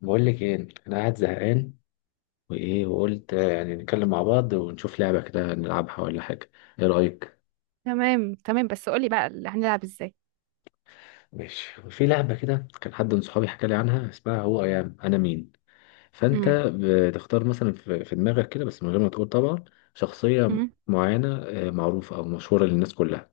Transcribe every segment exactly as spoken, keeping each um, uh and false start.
بقول لك ايه، انا قاعد زهقان. وايه وقلت آه، يعني نتكلم مع بعض ونشوف لعبه كده نلعبها ولا حاجه. ايه رايك؟ تمام تمام، بس قولي بقى اللي هنلعب ازاي؟ ماشي، وفي لعبه كده كان حد من صحابي حكى لي عنها، اسمها هو ايام انا مين. فانت امم بتختار مثلا في في دماغك كده، بس من غير ما تقول طبعا. شخصيه امم معينه آه، معروفه او مشهوره للناس كلها.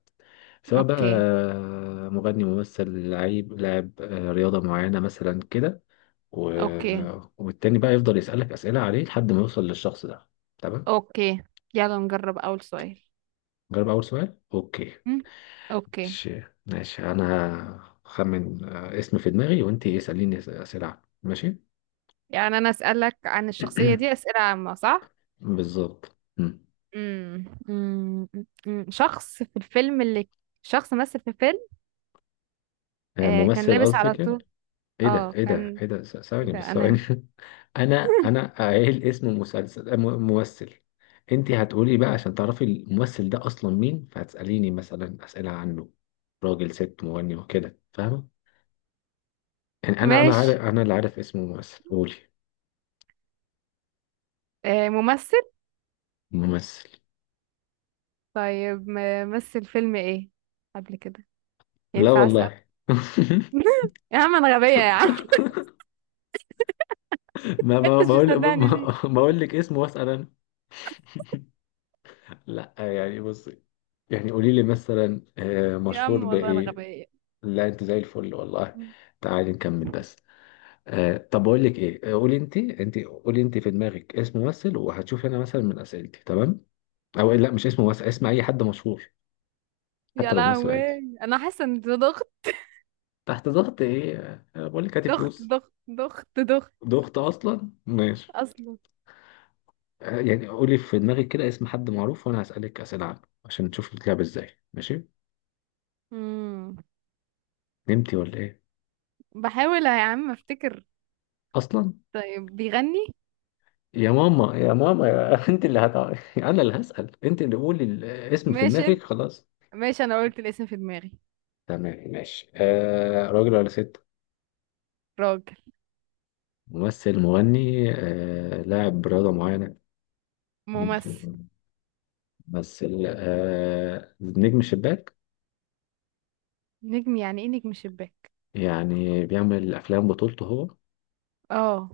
سواء بقى اوكي، آه، مغني، ممثل، لعيب لاعب آه، رياضه معينه مثلا كده. و... اوكي، آه، والتاني بقى يفضل يسالك اسئله عليه لحد ما يوصل للشخص ده. تمام. اوكي. يلا نجرب اول سؤال. جرب أول سؤال. أوكي. امم اوكي. ماشي ماشي، أنا هخمن آه، اسم في دماغي، وأنت اسأليني أس- أسئلة عنه. ماشي. يعني انا اسالك عن الشخصيه دي اسئله عامه، صح؟ بالظبط مم. امم امم أمم. شخص في الفيلم اللي، شخص مثل في فيلم. آه، آه، كان ممثل لابس على قصدك يعني؟ طول. إيه ده، اه، إيه ده، كان إيه ده، س- ثواني كده بس ثواني. انا. أنا أنا قايل اسم مسلسل آه، م- ممثل. أنت هتقولي بقى عشان تعرفي الممثل ده أصلا مين، فهتسأليني مثلا أسئلة عنه. راجل، ست، مغني، وكده، فاهمة؟ يعني أنا أنا عارف، ماشي. أنا اللي عارف اسم الممثل، قولي. آه، ممثل. ممثل. طيب، م- مثل فيلم ايه قبل كده؟ لا ينفع اسأل؟ والله. يا عم انا غبية يا عم. ما انت ما مش بقول مصدقني؟ ما- بقول لك اسمه، واسأل انا. لا يعني، بص. يعني قولي لي مثلا آه، يا مشهور عم والله انا بإيه؟ غبية. لا، انت زي الفل والله. تعالي نكمل بس. آه، طب بقول لك ايه، آه، قولي انت انت قولي انت في دماغك اسم ممثل، وهتشوف انا مثلا من اسئلتي، تمام. او لا، مش اسم ممثل، اسم اي حد مشهور. حتى يا لو ممثل لهوي، عادي. انا حاسة ان ده ضغط. تحت ضغط ايه؟ آه، بقول لك هاتي ضغط فلوس. ضغط ضغط ضغط ضغط اصلا، ماشي. اصلا. آه، يعني قولي في دماغك كده اسم حد معروف، وانا هسألك اسئلة عنه. عشان نشوف بتلعب ازاي، ماشي. امم نمتي ولا ايه؟ بحاول يا عم افتكر. اصلا. طيب، بيغني؟ يا ماما يا ماما يا انت اللي هتع... انا اللي هسأل، انت اللي قولي الاسم في ماشي دماغك، انت. خلاص. ماشي، انا قلت الاسم في دماغي. تمام ماشي. آه راجل ولا ست؟ راجل. ممثل، مغني، آه لاعب رياضة معينة؟ مين فوق؟ ممثل. ممثل آه نجم شباك. نجم؟ يعني ايه نجم شباك؟ يعني بيعمل افلام بطولته هو. اه.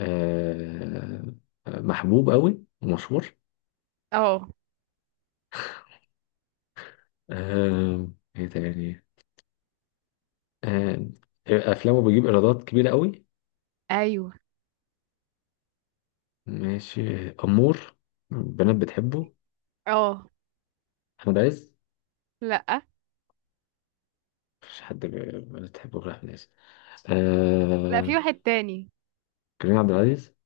آه محبوب قوي ومشهور. اه. آه ايه تاني؟ آه افلامه بيجيب ايرادات كبيرة قوي. ايوه. ماشي، أمور. البنات بتحبه. اه. أحمد عز؟ لا، مفيش حد ب- البنات بتحبه غير أحمد عز. لا، آه... في واحد تاني. كريم عبد العزيز؟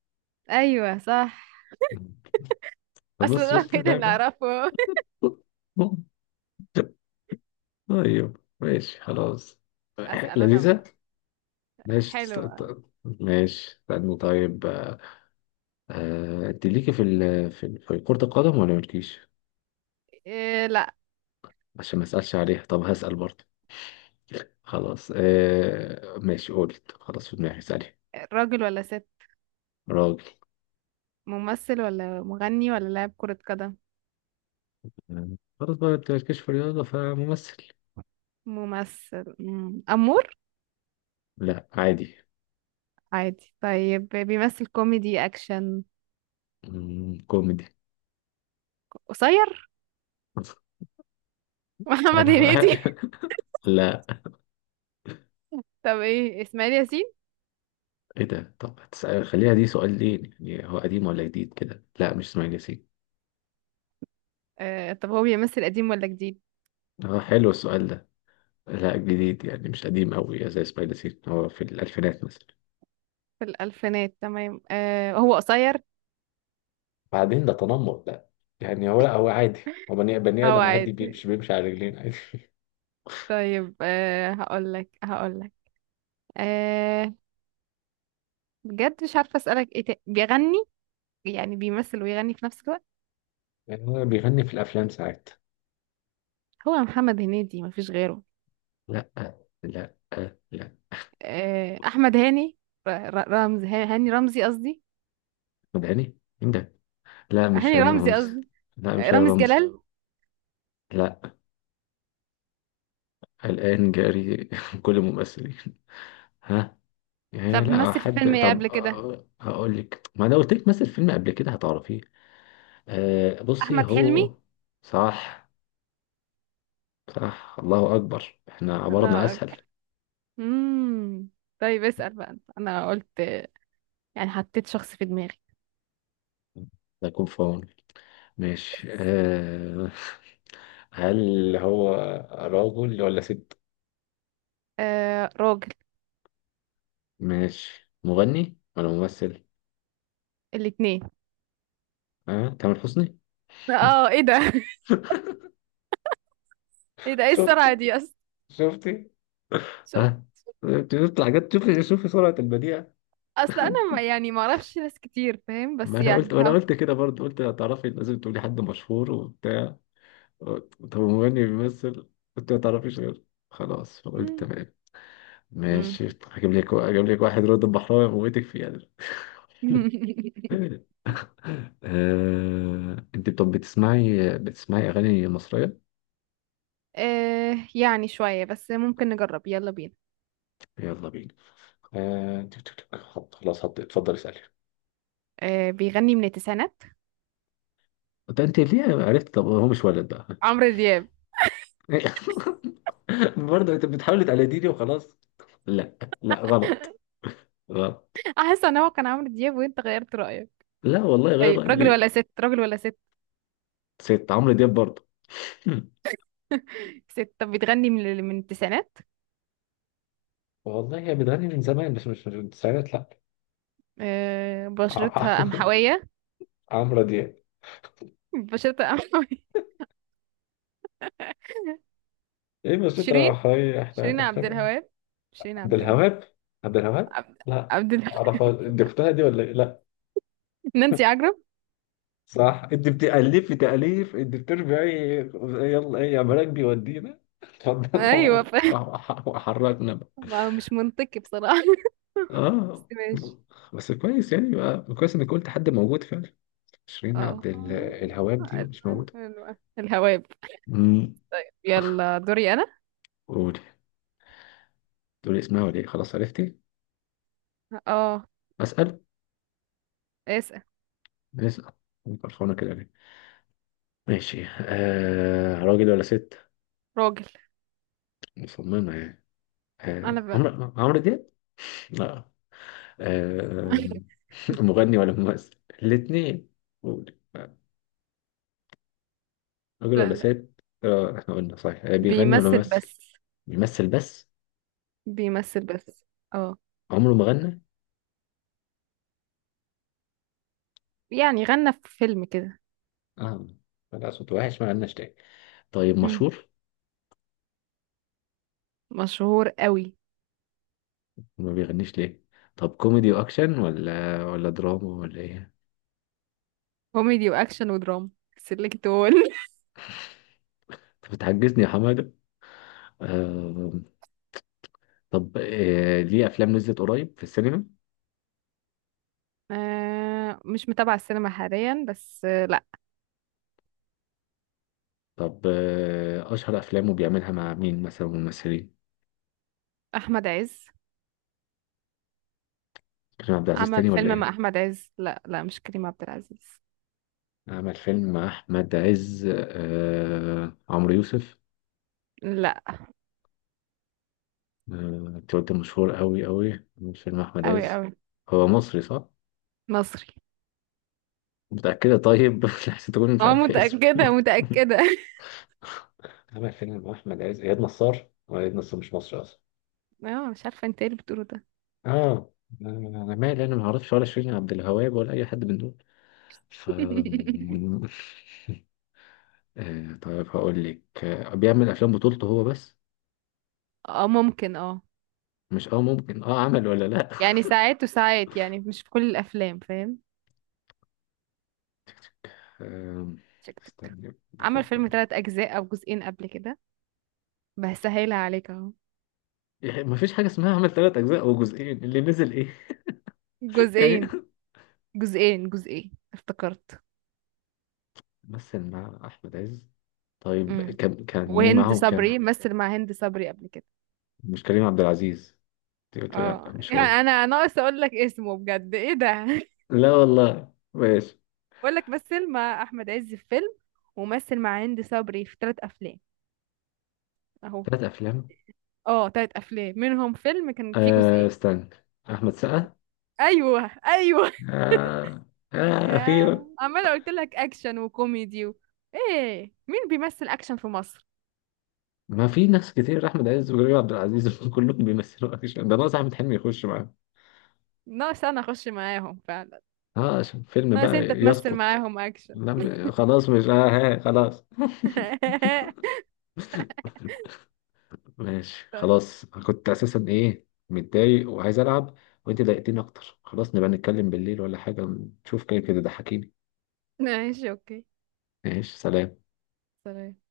ايوه، صح. اصلا بص، ده شفت الوحيد اللي اللعبة. اعرفه. طيب ماشي خلاص. اسال انا لذيذة. بقى. ماشي تست... حلو. ت- ماشي استنى طيب آه... آه، أنت ليكي في ال... في ال- في كرة القدم ولا مالكيش؟ إيه؟ لا. عشان ما أسألش عليها، طب هسأل برضه. خلاص آه... ماشي، قلت خلاص في دماغي، اسألي. راجل ولا ست؟ راجل. ممثل ولا مغني ولا لاعب كرة قدم؟ مم. خلاص بقى، انت مالكش في الرياضة فممثل. ممثل. مم. أمور. لا، عادي. عادي. طيب، بيمثل كوميدي أكشن؟ مم. كوميدي. قصير. محمد أنا- هنيدي؟ لا. طب إيه، إسماعيل ياسين؟ ايه ده؟ طب هتسأل، خليها دي سؤال. ليه يعني هو قديم ولا جديد كده؟ لا، مش اسماعيل ياسين. آه، طب هو بيمثل قديم ولا جديد؟ اه، حلو السؤال ده. لا، جديد، يعني مش قديم قوي زي اسماعيل ياسين. هو في الألفينات مثلا. في الألفينات، تمام. آه، هو قصير؟ بعدين ده تنمر، لا. يعني هو، لا، هو عادي. هو بني بني هو آدم عادي، عادي؟ بيمشي بيمشي على رجلين عادي. طيب، آه هقولك هقولك آه بجد مش عارفة أسألك إيه تاني. بيغني؟ يعني بيمثل ويغني في نفس الوقت؟ يعني هو بيغني في الأفلام ساعات. هو محمد هنيدي، مفيش غيره. لا، لا، لا. آه، أحمد هاني، ر- ر- رمز هاني رمزي قصدي. مدعني مين ده؟ لا، مش هاني هاني رمزي رمزي. قصدي. لا، مش هاني رامز رمزي. جلال. لا. الآن جاري. كل الممثلين. ها. إيه؟ طب لا مثل في فيلم حد؟ ايه طب قبل كده؟ آه، هقول لك، ما انا قلت لك مثل فيلم قبل كده هتعرفيه. آه بصي، احمد هو. حلمي. صح. صح، الله اكبر، احنا عبارنا لا اسهل. أكبر. امم طيب، اسال بقى أنت. انا قلت، يعني حطيت شخص في دماغي. ده يكون فاون. ماشي. آه هل هو راجل ولا ست؟ آه، راجل. ماشي، مغني ولا ممثل؟ الاتنين. ها، تامر حسني؟ اه، ايه ده؟ ايه ده؟ ايه شفت السرعه دي اصلا؟ شفت، شوف. ها. بتطلع جت، شوفي شوفي سرعة البديع. اصل انا ما يعني ما اعرفش ناس كتير، فاهم؟ ما بس انا قلت، يعني، ما انا ها. قلت كده برضه، قلت هتعرفي، لازم تقولي حد مشهور وبتاع. طب مغني بيمثل. قلت ما تعرفيش غير. خلاص، فقلت مم. تمام. مم. ماشي، هجيب لك هجيب لك واحد رد البحراوي موتك فيه يعني. آه... انت طب بتسمعي بتسمعي اغاني مصرية؟ آه، يعني شويه، بس ممكن نجرب. يلا بينا. يلا بينا. آه... تك- تك- تك. حط خلاص، حط، اتفضل اسألي. آه، بيغني من التسعينات. ده انت ليه عرفت؟ طب هو مش ولد بقى؟ عمرو دياب. برضه انت بتحاول تقلديني وخلاص. لا، لا، غلط. غلط. احس ان هو كان عمرو دياب وانت غيرت رايك. لا والله، غير ايوه. رأيي راجل ليه؟ ولا ست؟ راجل ولا ست؟ ست؟ عمرو دياب برضه؟ ست. طب بتغني من من التسعينات؟ والله هي بتغني من زمان، بس مش مش من التسعينات، لا. آه، بشرتها قمحوية. عمرو دياب؟ بشرتها قمحوية. ايه بس انت شيرين. حي- احنا شيرين احنا عبد الوهاب. شيرين عبد عبد الوهاب. الوهاب؟ عبد الوهاب. عبد, لا. عبد ال... اعرف دي، اختها دي ولا ايه؟ لا. نانسي عجرم. صح، انت بتألف في تأليف، انت بترجعي. يلا ايه يا مراكبي ودينا، اتفضل. ايوه، ف... وحركنا. ما- مش منطقي بصراحة. بس اه، ماشي. بس كويس، يعني بقى كويس انك قلت حد موجود فعلا. شيرين اه. عبد ال- الهواب دي مش موجودة. حلوة. الهواب. امم. يلا دوري انا. قول. تقول اسمها ولا ايه؟ خلاص عرفتي؟ اه. اسال. اسأل. اسال. فرحانة كده ليه؟ ماشي. آه راجل ولا ست؟ راجل. مصممة يعني. آه انا بقى. عمرو عمرو دياب؟ لا. آه. مغني ولا ممثل؟ الاتنين. قول. راجل لا، ولا لا. ست؟ آه احنا قلنا صحيح. آه بيغني ولا بيمثل ممثل؟ بس. بيمثل بس. بيمثل بس. اه، عمره ما غنى. يعني غنى في فيلم كده. اه. لا، صوت وحش، ما غناش تاني. طيب، مشهور؟ مشهور قوي. ما بيغنيش ليه؟ طب كوميدي واكشن ولا ولا دراما ولا ايه؟ كوميدي واكشن ودراما. سيلكت اول. انت بتحجزني يا حماده. آه. طب آه ليه افلام نزلت قريب في السينما؟ آه مش متابعة السينما حاليا، بس آه لا. طب آه اشهر افلامه بيعملها مع مين مثلا ممثلين؟ احمد عز. كريم عبد العزيز عمل تاني ولا فيلم مع ايه؟ احمد عز، لا لا مش كريم عبد العزيز. عمل فيلم مع احمد عز، آه عمرو يوسف؟ لا. آه. انت قلت مشهور قوي قوي، عمل فيلم مع احمد قوي عز. قوي. هو مصري صح؟ مصري. متأكدة؟ طيب، لحسن تكون مش اه، عارف اسمه. متأكدة متأكدة. عمل فيلم مع احمد عز، اياد نصار؟ هو اياد نصار مش مصري اصلا. اه، مش عارفة انت ايه اللي بتقوله ده. اه. انا مالي، انا ما اعرفش ولا شيرين عبد الوهاب ولا اي حد من دول. ف. آه، طيب هقول لك، آه، بيعمل افلام بطولته هو بس. اه، ممكن اه. مش اه ممكن، اه عمل ولا لا؟ يعني ساعات وساعات، يعني مش في كل الافلام، فاهم؟ آم، شكتك. استني عمل فيلم بفكر. ثلاث اجزاء او جزئين قبل كده. بسهلها عليك اهو. يعني ما فيش حاجه اسمها، عمل ثلاث اجزاء او جزئين، اللي نزل ايه؟ يعني. جزئين، جزئين جزئين افتكرت. مثل مع احمد عز. طيب، امم كان كان مين وهند معاهم كمان؟ صبري، مثل مع هند صبري قبل كده. مش كريم عبد العزيز؟ أنت قلت لي لا، اه مش هو. يعني، انا ناقص اقول لك اسمه بجد، ايه ده؟ لا والله، ماشي. بقول لك مثل مع احمد عز في فيلم، ومثل مع هند صبري في ثلاث افلام. اهو. ثلاث أفلام؟ اه، ثلاث افلام منهم فيلم كان فيه آه جزئين. استنى. أحمد سقا؟ ايوه، ايوه. آه. آه يا أخيرا. عماله قلت لك اكشن وكوميدي و... ايه مين بيمثل اكشن في مصر؟ ما في ناس كتير، أحمد عز وكريم عبد العزيز، كلهم بيمثلوا أكشن. ده ناقص أحمد حلمي يخش معاه. ناقص انا اخش معاهم فعلا. آه عشان فيلم ناقص بقى انت تمثل يسقط. معاهم اكشن. لم خلاص، مش آه ها، خلاص. ماشي خلاص، أنا كنت أساسا إيه متضايق وعايز ألعب. وأنت ضايقتني أكتر، خلاص نبقى نتكلم بالليل ولا حاجة. نشوف كده كده، ضحكيني. ماشي اوكي. ماشي، سلام. سلام.